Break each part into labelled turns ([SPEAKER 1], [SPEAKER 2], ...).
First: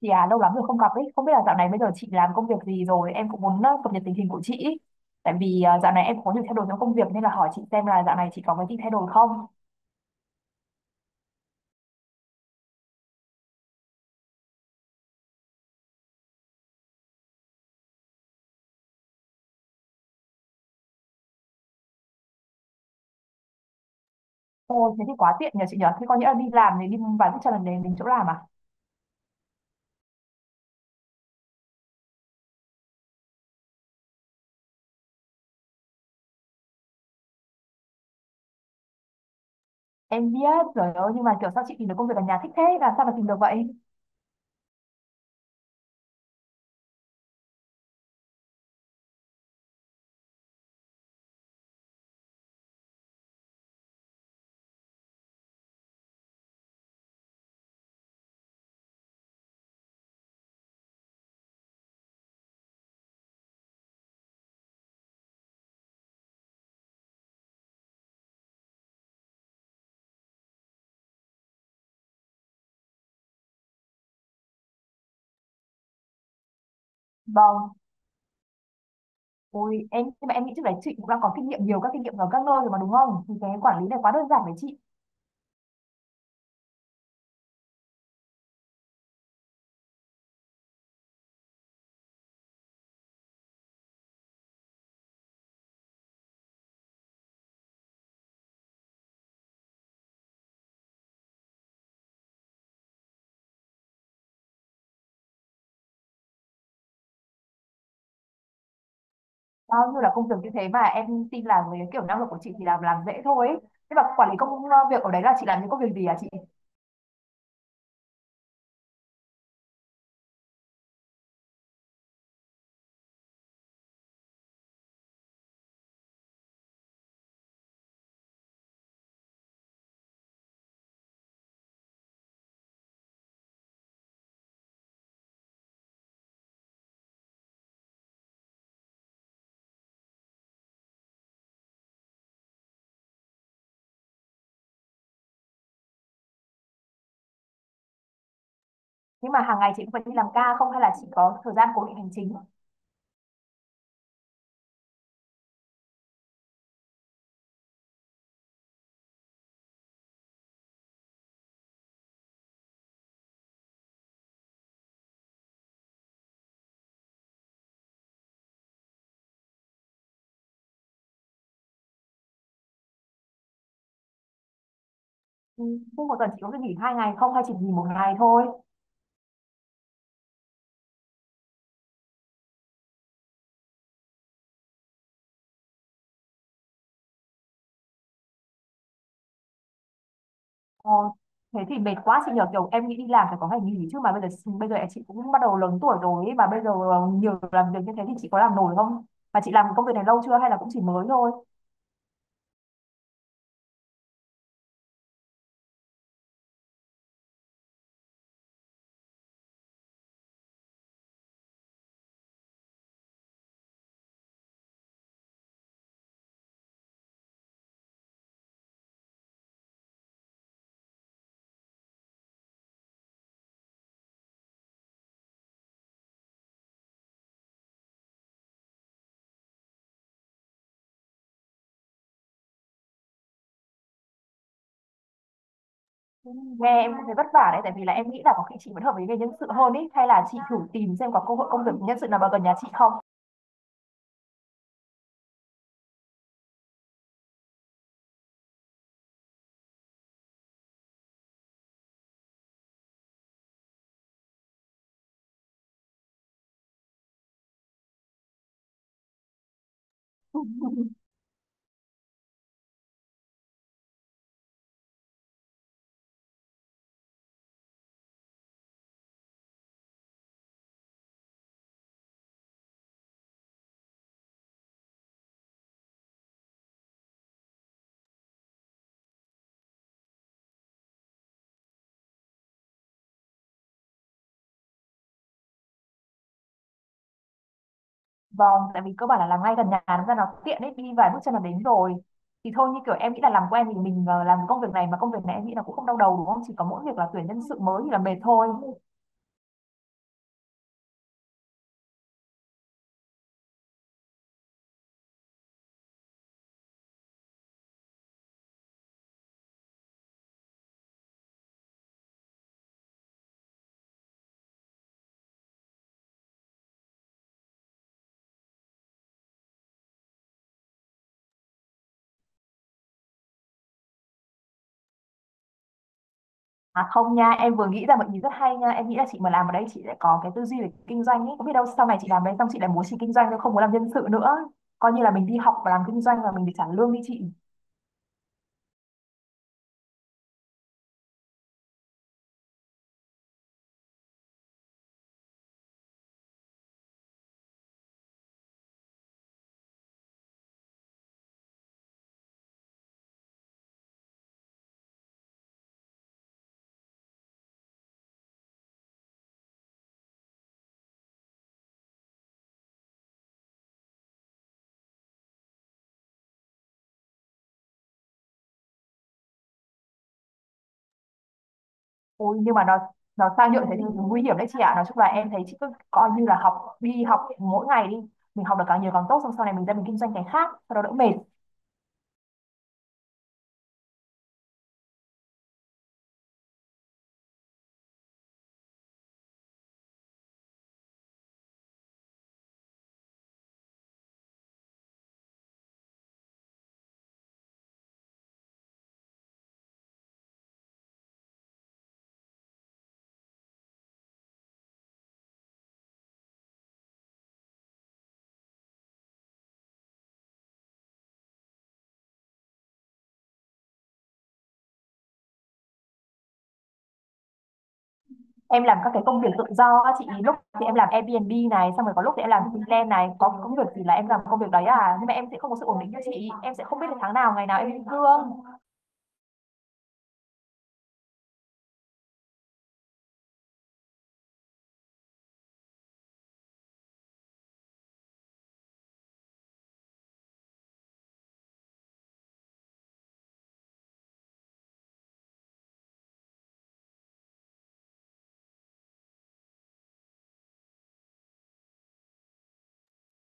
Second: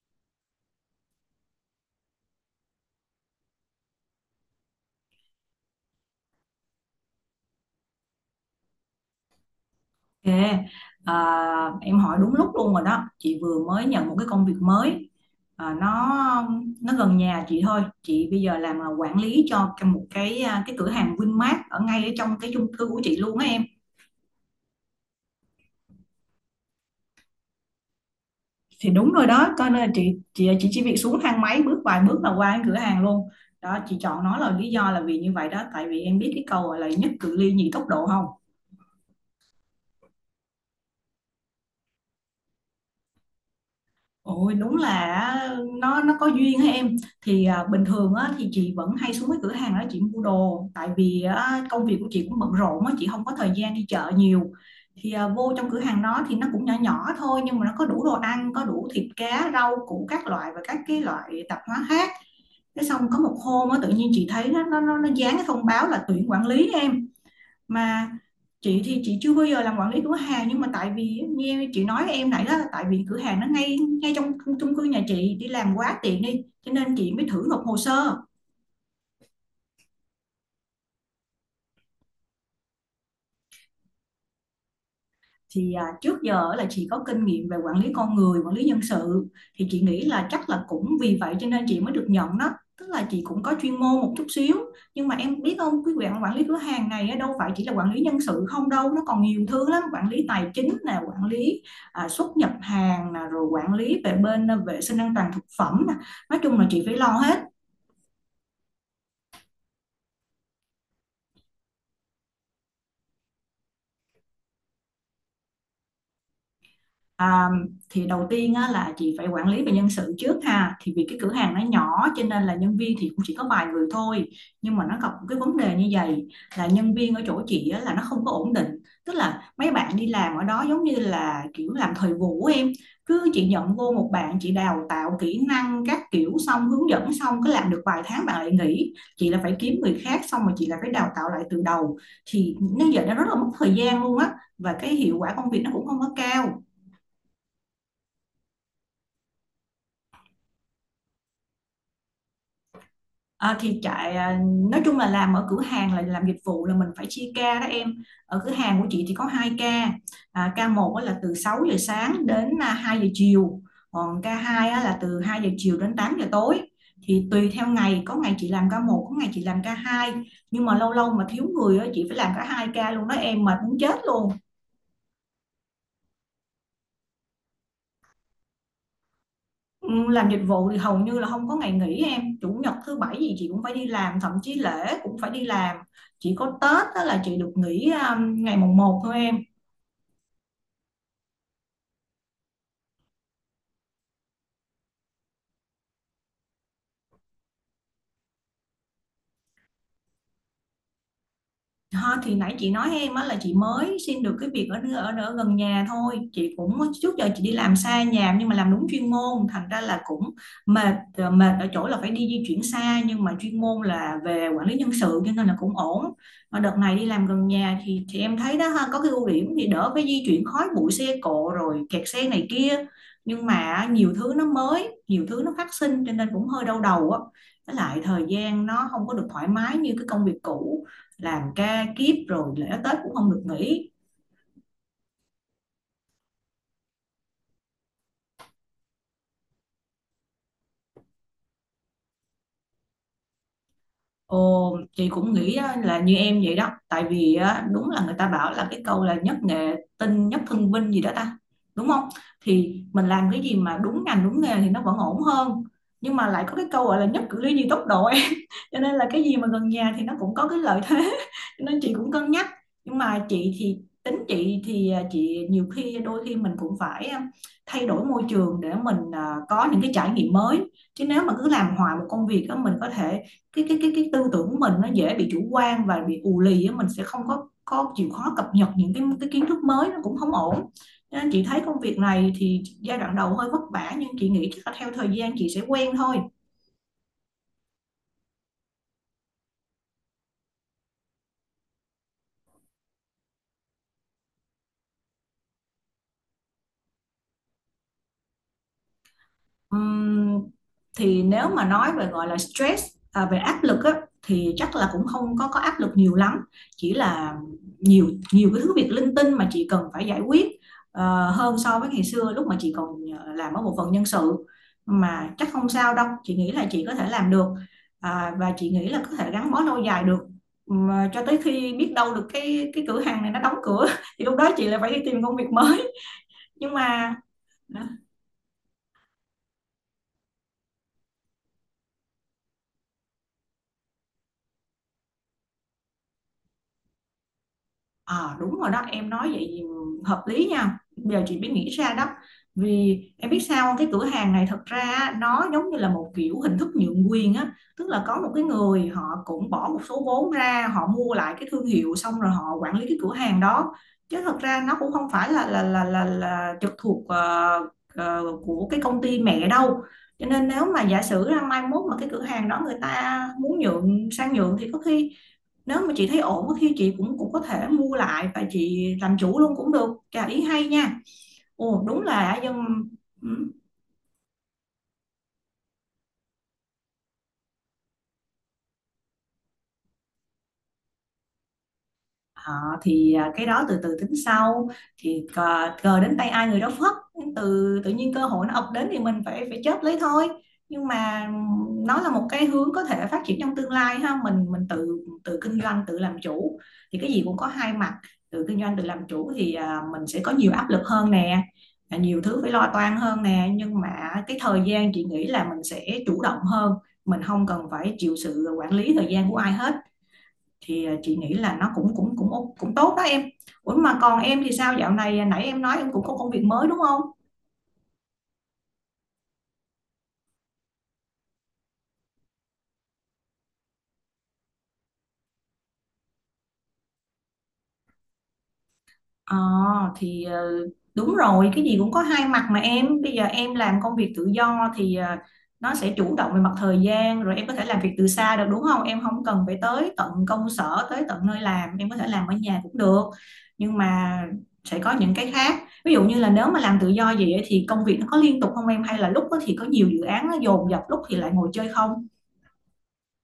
[SPEAKER 1] Chị à, lâu lắm rồi không gặp ấy, không biết là dạo này bây giờ chị làm công việc gì rồi, em cũng muốn cập nhật tình hình của chị ý. Tại vì dạo này em cũng có nhiều thay đổi trong công việc nên là hỏi chị xem là dạo này chị có cái gì thay đổi không.
[SPEAKER 2] Ok, à, em hỏi đúng lúc luôn rồi đó. Chị vừa mới nhận một cái công việc mới. À, nó nó gần nhà chị thôi. Chị bây giờ làm là quản lý cho một cái cửa hàng Vinmart ở ngay ở trong cái chung cư của chị luôn á em.
[SPEAKER 1] Ôi, thế thì quá tiện nhờ chị nhờ, thế có nghĩa là đi làm thì đi vài phút cho lần đến đến chỗ làm à?
[SPEAKER 2] Thì đúng rồi đó, coi nên là chị chỉ việc xuống thang máy bước vài bước là qua cái cửa hàng luôn. Đó, chị chọn nó là lý do là vì như vậy đó, tại vì em biết cái câu gọi là nhất cự ly nhì tốc độ không?
[SPEAKER 1] Em biết, trời ơi, nhưng mà kiểu sao chị tìm được công việc ở nhà thích thế, làm sao mà tìm được vậy?
[SPEAKER 2] Ôi đúng là á, nó có duyên á em. Thì bình thường á, thì chị vẫn hay xuống cái cửa hàng đó chị mua đồ, tại vì á, công việc của chị cũng bận rộn á, chị không có thời gian đi chợ nhiều. Thì vô trong cửa hàng đó thì nó cũng nhỏ nhỏ thôi, nhưng mà nó có đủ đồ ăn, có đủ thịt cá rau củ các loại và các cái loại tạp hóa khác. Thế xong có một hôm á, tự nhiên chị thấy nó dán cái thông báo là tuyển quản lý em. Mà chị thì chị chưa bao giờ làm quản lý cửa hàng, nhưng mà tại vì như chị nói em nãy đó là tại vì cửa hàng nó ngay ngay trong chung cư nhà chị, đi làm quá tiện đi cho nên chị mới thử nộp
[SPEAKER 1] Vâng,
[SPEAKER 2] hồ sơ.
[SPEAKER 1] ôi, em, nhưng mà em nghĩ trước đấy chị cũng đang có kinh nghiệm nhiều các kinh nghiệm ở các nơi rồi mà đúng không? Thì cái quản lý này quá đơn giản với chị.
[SPEAKER 2] Thì trước giờ là chị có kinh nghiệm về quản lý con người, quản lý nhân sự, thì chị nghĩ là chắc là cũng vì vậy cho nên chị mới được nhận đó, tức là chị cũng có chuyên môn một chút xíu. Nhưng mà em biết không, cái việc quản lý cửa hàng này á, đâu phải chỉ là quản lý nhân sự không đâu, nó còn nhiều thứ lắm: quản lý tài chính nè, quản lý xuất nhập hàng nè, rồi quản lý về bên vệ sinh an toàn thực phẩm nè. Nói chung là chị phải lo hết.
[SPEAKER 1] Bao nhiêu là công việc như thế mà em tin là với kiểu năng lực của chị thì làm dễ thôi ấy. Thế mà quản lý việc ở đấy là chị làm những công việc gì à chị?
[SPEAKER 2] À, thì đầu tiên á, là chị phải quản lý về nhân sự trước ha, thì vì cái cửa hàng nó nhỏ cho nên là nhân viên thì cũng chỉ có vài người thôi. Nhưng mà nó gặp một cái vấn đề như vậy là nhân viên ở chỗ chị á, là nó không có ổn định, tức là mấy bạn đi làm ở đó giống như là kiểu làm thời vụ á em. Cứ chị nhận vô một bạn chị đào tạo kỹ năng các kiểu xong hướng dẫn xong, cứ làm được vài tháng bạn lại nghỉ, chị là phải kiếm người khác xong rồi chị là phải đào tạo lại từ đầu, thì nó giờ nó rất là mất thời gian luôn á, và cái hiệu quả công việc nó cũng không có cao.
[SPEAKER 1] Nhưng mà hàng ngày chị cũng phải đi làm ca không, hay là chị có thời gian cố định hành chính?
[SPEAKER 2] À, thì nói chung là làm ở cửa hàng là làm dịch vụ, là mình phải chia ca đó em. Ở cửa hàng của chị thì có 2 ca. Ca một á là từ 6 giờ sáng đến 2 giờ chiều, còn ca hai á là từ 2 giờ chiều đến 8 giờ tối. Thì tùy theo ngày có ngày chị làm ca một, có ngày chị làm ca hai, nhưng mà lâu lâu mà thiếu người á, chị phải làm cả 2 ca luôn đó em, mệt muốn chết luôn.
[SPEAKER 1] Ừ, thế một tuần chị có được nghỉ hai ngày không, hay chỉ nghỉ một ngày thôi?
[SPEAKER 2] Ừ, làm dịch vụ thì hầu như là không có ngày nghỉ em, chủ nhật thứ bảy gì chị cũng phải đi làm, thậm chí lễ cũng phải đi làm. Chỉ có Tết đó là chị được nghỉ ngày mùng một thôi em.
[SPEAKER 1] Ờ, thế thì mệt quá chị nhờ, kiểu em nghĩ đi làm phải có ngày nghỉ chứ, mà bây giờ chị cũng bắt đầu lớn tuổi rồi ấy, mà bây giờ nhiều làm việc như thế thì chị có làm nổi không? Mà chị làm công việc này lâu chưa hay là cũng chỉ mới thôi?
[SPEAKER 2] Ha, thì nãy chị nói em á là chị mới xin được cái việc ở ở ở gần nhà thôi. Chị cũng trước giờ chị đi làm xa nhà nhưng mà làm đúng chuyên môn, thành ra là cũng mệt. Ờ, Mệt ở chỗ là phải đi di chuyển xa, nhưng mà chuyên môn là về quản lý nhân sự cho nên là cũng ổn. Mà đợt này đi làm gần nhà thì em thấy đó ha, có cái ưu điểm thì đỡ phải di chuyển khói bụi xe cộ rồi kẹt xe này kia, nhưng mà nhiều thứ nó mới, nhiều thứ nó phát sinh cho nên cũng hơi đau đầu á. Với lại thời gian nó không có được thoải mái như cái công việc cũ, làm ca kiếp rồi lễ Tết cũng không được nghỉ.
[SPEAKER 1] Nghe em cũng thấy vất vả đấy, tại vì là em nghĩ là có khi chị vẫn hợp với nghề nhân sự hơn ý, hay là chị thử tìm xem có cơ hội công việc nhân sự nào vào gần nhà chị không.
[SPEAKER 2] Ồ, chị cũng nghĩ á, là như em vậy đó, tại vì á, đúng là người ta bảo là cái câu là nhất nghệ tinh nhất thân vinh gì đó ta, đúng không? Thì mình làm cái gì mà đúng ngành đúng nghề thì nó vẫn ổn hơn. Nhưng mà lại có cái câu gọi là nhất cử ly nhì tốc độ em cho nên là cái gì mà gần nhà thì nó cũng có cái lợi thế cho nên chị cũng cân nhắc. Nhưng mà chị thì tính chị thì chị nhiều khi đôi khi mình cũng phải thay đổi môi trường để mình có những cái trải nghiệm mới. Chứ nếu mà cứ làm hoài một công việc á, mình có thể cái tư tưởng của mình nó dễ bị chủ quan và bị ù lì á, mình sẽ không có chịu khó cập nhật những cái kiến thức mới, nó cũng không ổn. Nên chị thấy công việc này thì giai đoạn đầu hơi vất vả, nhưng chị nghĩ chắc là theo thời gian chị sẽ quen thôi.
[SPEAKER 1] Vâng, tại vì cơ bản là làm ngay gần nhà nó ra nó tiện đấy, đi vài bước chân là đến rồi. Thì thôi như kiểu em nghĩ là làm quen thì mình làm công việc này, mà công việc này em nghĩ là cũng không đau đầu đúng không? Chỉ có mỗi việc là tuyển nhân sự mới thì là mệt thôi.
[SPEAKER 2] Ừm, thì nếu mà nói về gọi là stress, về áp lực á, thì chắc là cũng không có áp lực nhiều lắm, chỉ là nhiều nhiều cái thứ việc linh tinh mà chị cần phải giải quyết hơn so với ngày xưa lúc mà chị còn làm ở bộ phận nhân sự. Mà chắc không sao đâu, chị nghĩ là chị có thể làm được, và chị nghĩ là có thể gắn bó lâu dài được. Mà cho tới khi biết đâu được cái cửa hàng này nó đóng cửa thì lúc đó chị lại phải đi tìm công việc mới. Nhưng
[SPEAKER 1] À
[SPEAKER 2] mà
[SPEAKER 1] không nha, em vừa nghĩ
[SPEAKER 2] à,
[SPEAKER 1] ra một ý rất hay nha. Em nghĩ là chị mà làm ở đây chị sẽ có cái tư duy về kinh doanh ấy. Có biết đâu sau này chị làm đây xong chị lại muốn chị kinh doanh chứ không muốn làm nhân sự nữa. Coi như là mình đi học và làm kinh doanh và mình được trả lương đi chị.
[SPEAKER 2] Ờ, đúng rồi đó, em nói vậy thì hợp lý nha, giờ chị mới nghĩ ra đó. Vì em biết sao không? Cái cửa hàng này thật ra á, nó giống như là một kiểu hình thức nhượng quyền á, tức là có một cái người họ cũng bỏ một số vốn ra họ mua lại cái thương hiệu xong rồi họ quản lý cái cửa hàng đó, chứ thật ra nó cũng không phải là trực thuộc của cái công ty mẹ đâu. Cho nên nếu mà giả sử ra mai mốt mà cái cửa hàng đó người ta muốn nhượng sang nhượng thì có khi, nếu mà chị thấy ổn thì chị cũng cũng có thể mua lại và chị làm chủ luôn cũng được. Chà, ý hay nha, ồ đúng
[SPEAKER 1] Ôi,
[SPEAKER 2] là
[SPEAKER 1] nhưng mà
[SPEAKER 2] dân.
[SPEAKER 1] nó sang nhượng thế thì nguy hiểm đấy chị ạ. Nói chung là em thấy chị cứ coi như là học, đi học mỗi ngày đi, mình học được càng nhiều càng tốt, xong sau này mình ra mình kinh doanh cái khác, sau đó đỡ mệt.
[SPEAKER 2] Ờ, thì cái đó từ từ tính sau. Thì cờ đến tay ai người đó phất, từ tự nhiên cơ hội nó ập đến thì mình phải phải chớp lấy thôi. Nhưng mà nó là một cái hướng có thể phát triển trong tương lai ha, mình tự tự kinh doanh tự làm chủ. Thì cái gì cũng có hai mặt, tự kinh doanh tự làm chủ thì mình sẽ có nhiều áp lực hơn nè, nhiều thứ phải lo toan hơn nè, nhưng mà cái thời gian chị nghĩ là mình sẽ chủ động hơn, mình không cần phải chịu sự quản lý thời gian của ai hết. Thì chị nghĩ là nó cũng cũng cũng cũng tốt đó em. Ủa mà còn em thì sao, dạo này nãy em nói em cũng có công việc mới đúng không?
[SPEAKER 1] Em làm các cái công việc tự do á chị, lúc thì em làm Airbnb này, xong rồi có lúc thì em làm freelance này, có công việc thì là em làm công việc đấy à, nhưng mà em sẽ không có sự ổn định như chị, em sẽ không biết là tháng nào, ngày nào em lĩnh lương.
[SPEAKER 2] Ờ, thì đúng rồi, cái gì cũng có hai mặt mà. Em bây giờ em làm công việc tự do thì nó sẽ chủ động về mặt thời gian rồi, em có thể làm việc từ xa được đúng không, em không cần phải tới tận công sở tới tận nơi làm, em có thể làm ở nhà cũng được. Nhưng mà sẽ có những cái khác, ví dụ như là nếu mà làm tự do vậy ấy thì công việc nó có liên tục không em, hay là lúc đó thì có nhiều dự án nó dồn dập, lúc thì lại ngồi chơi không.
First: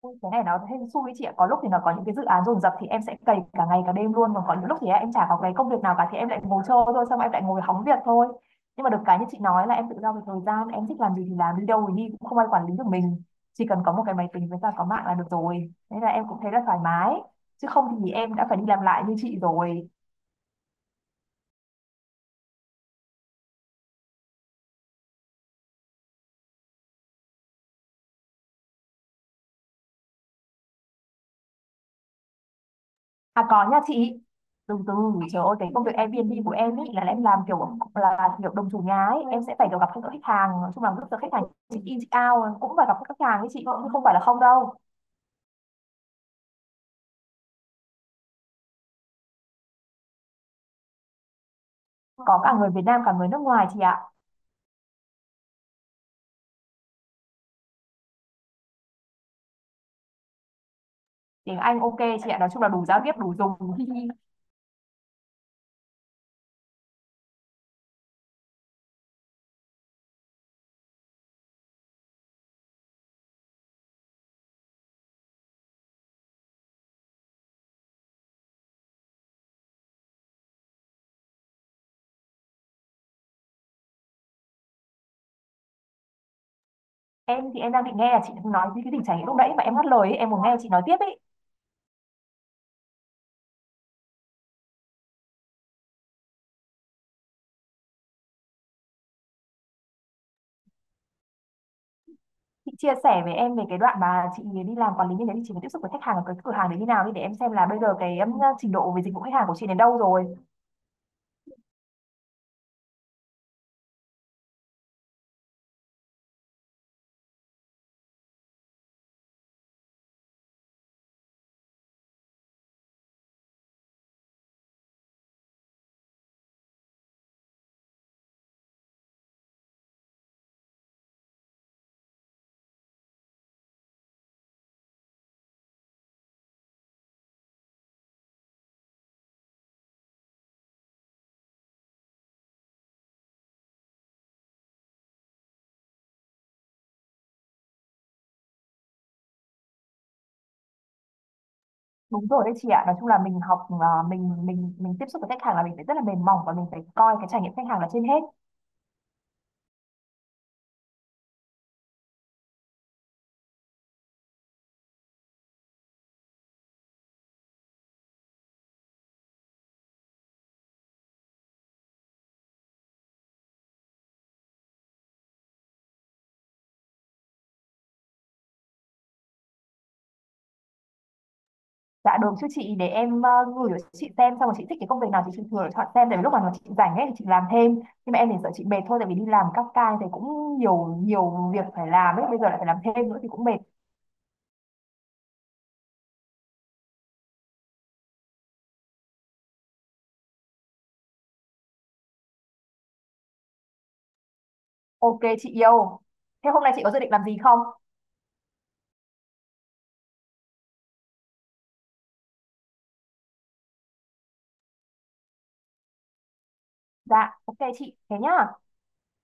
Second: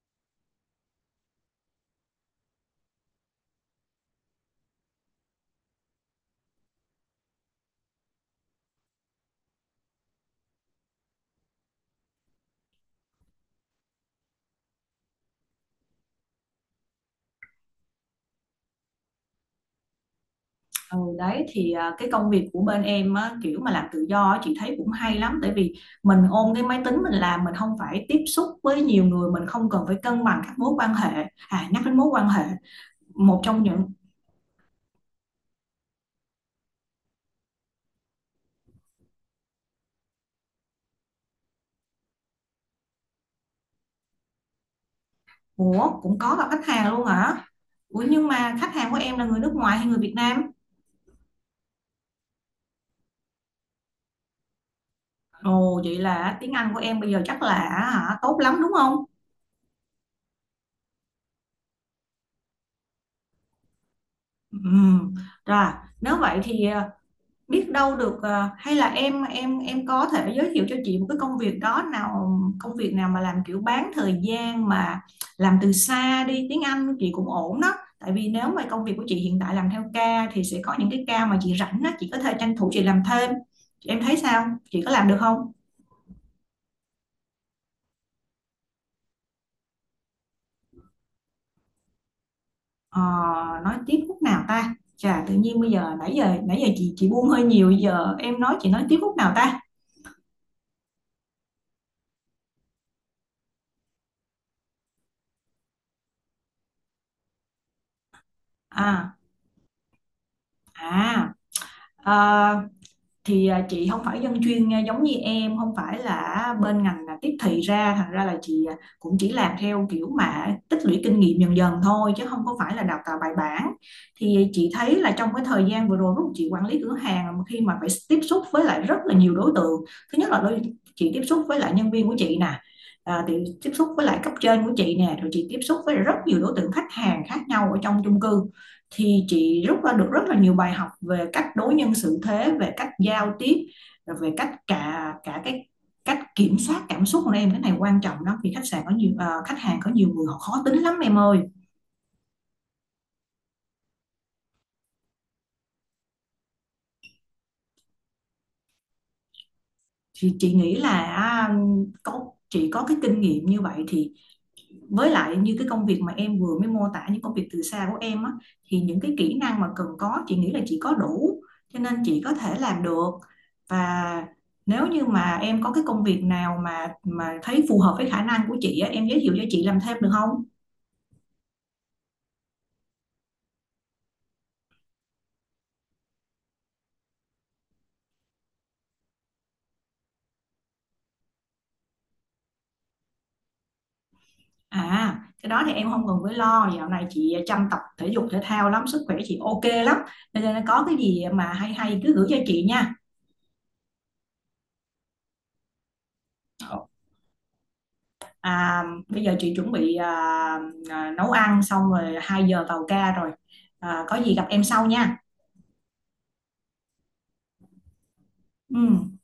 [SPEAKER 1] Ui, cái này nó hên xui đấy chị ạ. Có lúc thì nó có những cái dự án dồn dập thì em sẽ cày cả ngày cả đêm luôn, còn có những lúc thì em chả có cái công việc nào cả thì em lại ngồi chơi thôi, xong rồi em lại ngồi hóng việc thôi. Nhưng mà được cái như chị nói là em tự do về thời gian, em thích làm gì thì làm, đi đâu thì đi, cũng không ai quản lý được mình. Chỉ cần có một cái máy tính với cả có mạng là được rồi, thế là em cũng thấy là thoải mái. Chứ không thì em đã phải đi làm lại như chị rồi.
[SPEAKER 2] Ừ, đấy thì cái công việc của bên em á, kiểu mà làm tự do á, chị thấy cũng hay lắm, tại vì mình ôm cái máy tính mình làm, mình không phải tiếp xúc với nhiều người, mình không cần phải cân bằng các mối quan hệ. À, nhắc đến mối quan hệ một
[SPEAKER 1] À
[SPEAKER 2] trong
[SPEAKER 1] có nha
[SPEAKER 2] những...
[SPEAKER 1] chị. Từ từ, trời ơi, cái công việc Airbnb của em ý là em làm kiểu là kiểu đồng chủ nhà ấy, em sẽ phải kiểu gặp các khách hàng, nói chung là lúc giờ khách hàng check in check out cũng phải gặp các khách hàng ấy chị, cũng không phải là không đâu.
[SPEAKER 2] Ủa, cũng có gặp khách hàng luôn hả? Ủa nhưng mà khách hàng của em là người nước ngoài hay người Việt Nam?
[SPEAKER 1] Có cả người Việt Nam cả người nước ngoài chị ạ.
[SPEAKER 2] Ồ vậy là tiếng Anh của em bây giờ chắc là... hả, tốt lắm đúng không?
[SPEAKER 1] Tiếng Anh ok chị ạ, nói chung là đủ giao tiếp đủ dùng.
[SPEAKER 2] Ừ. Rồi, nếu vậy thì biết đâu được, hay là em có thể giới thiệu cho chị một cái công việc đó nào, công việc nào mà làm kiểu bán thời gian mà làm từ xa đi, tiếng Anh của chị cũng ổn đó. Tại vì nếu mà công việc của chị hiện tại làm theo ca thì sẽ có những cái ca mà chị rảnh đó, chị có thể tranh thủ chị làm thêm. Em thấy sao, chị có làm được không?
[SPEAKER 1] Em thì em đang định nghe là chị nói cái tình trạng lúc nãy mà em ngắt lời ấy, em muốn nghe chị nói tiếp ấy.
[SPEAKER 2] Ờ, nói tiếp khúc nào ta. Chà, tự nhiên bây giờ, nãy giờ chị buông hơi nhiều, giờ em nói chị nói tiếp khúc nào ta.
[SPEAKER 1] Chị chia sẻ với em về cái đoạn mà chị đi làm quản lý như thế thì chị phải tiếp xúc với khách hàng ở cái cửa hàng đấy như nào đi, để em xem là bây giờ cái trình độ về dịch
[SPEAKER 2] À,
[SPEAKER 1] vụ khách hàng của chị đến đâu rồi.
[SPEAKER 2] à, ờ, chị không phải dân chuyên, giống như em không phải là bên ngành là tiếp thị ra, thành ra là chị cũng chỉ làm theo kiểu mà tích lũy kinh nghiệm dần dần thôi chứ không có phải là đào tạo bài bản. Thì chị thấy là trong cái thời gian vừa rồi, lúc chị quản lý cửa hàng mà khi mà phải tiếp xúc với lại rất là nhiều đối tượng. Thứ nhất là chị tiếp xúc với lại nhân viên của chị nè. À, thì tiếp xúc với lại cấp trên của chị nè, rồi chị tiếp xúc với rất nhiều đối tượng khách hàng khác nhau ở trong chung cư. Thì chị rút ra được rất là nhiều bài học về cách đối nhân xử thế, về cách giao tiếp, rồi về cách cả cả cái cách kiểm soát cảm xúc của em. Cái này quan trọng lắm vì khách sạn có nhiều khách hàng, có nhiều người họ khó tính lắm em ơi.
[SPEAKER 1] Đúng rồi đấy chị ạ. Nói chung là mình học, mình tiếp xúc với khách hàng là mình phải rất là mềm mỏng và mình phải coi cái trải nghiệm khách hàng là trên hết.
[SPEAKER 2] Thì chị nghĩ là có chị có cái kinh nghiệm như vậy thì với lại như cái công việc mà em vừa mới mô tả, những công việc từ xa của em á, thì những cái kỹ năng mà cần có chị nghĩ là chị có đủ, cho nên chị có thể làm được. Và nếu như mà em có cái công việc nào mà thấy phù hợp với khả năng của chị á, em giới thiệu cho chị làm thêm được không?
[SPEAKER 1] Dạ được chứ chị, để em gửi cho chị xem, xong rồi chị thích cái công việc nào thì chị thử chọn xem, tại vì lúc mà chị rảnh ấy thì chị làm thêm. Nhưng mà em thì sợ chị mệt thôi, tại vì đi làm các ca thì cũng nhiều nhiều việc phải làm ấy, bây giờ lại phải làm thêm nữa thì cũng mệt.
[SPEAKER 2] À, cái đó thì em không cần phải lo, dạo này chị chăm tập thể dục thể thao lắm, sức khỏe chị ok lắm, cho nên có cái gì mà hay hay cứ gửi cho chị nha.
[SPEAKER 1] Ok chị yêu. Thế hôm nay chị có dự định làm gì không?
[SPEAKER 2] À, bây giờ chị chuẩn bị nấu ăn xong rồi 2 giờ vào ca rồi. À, có gì gặp em sau nha.
[SPEAKER 1] Dạ, ok chị, thế nhá.
[SPEAKER 2] Ừ.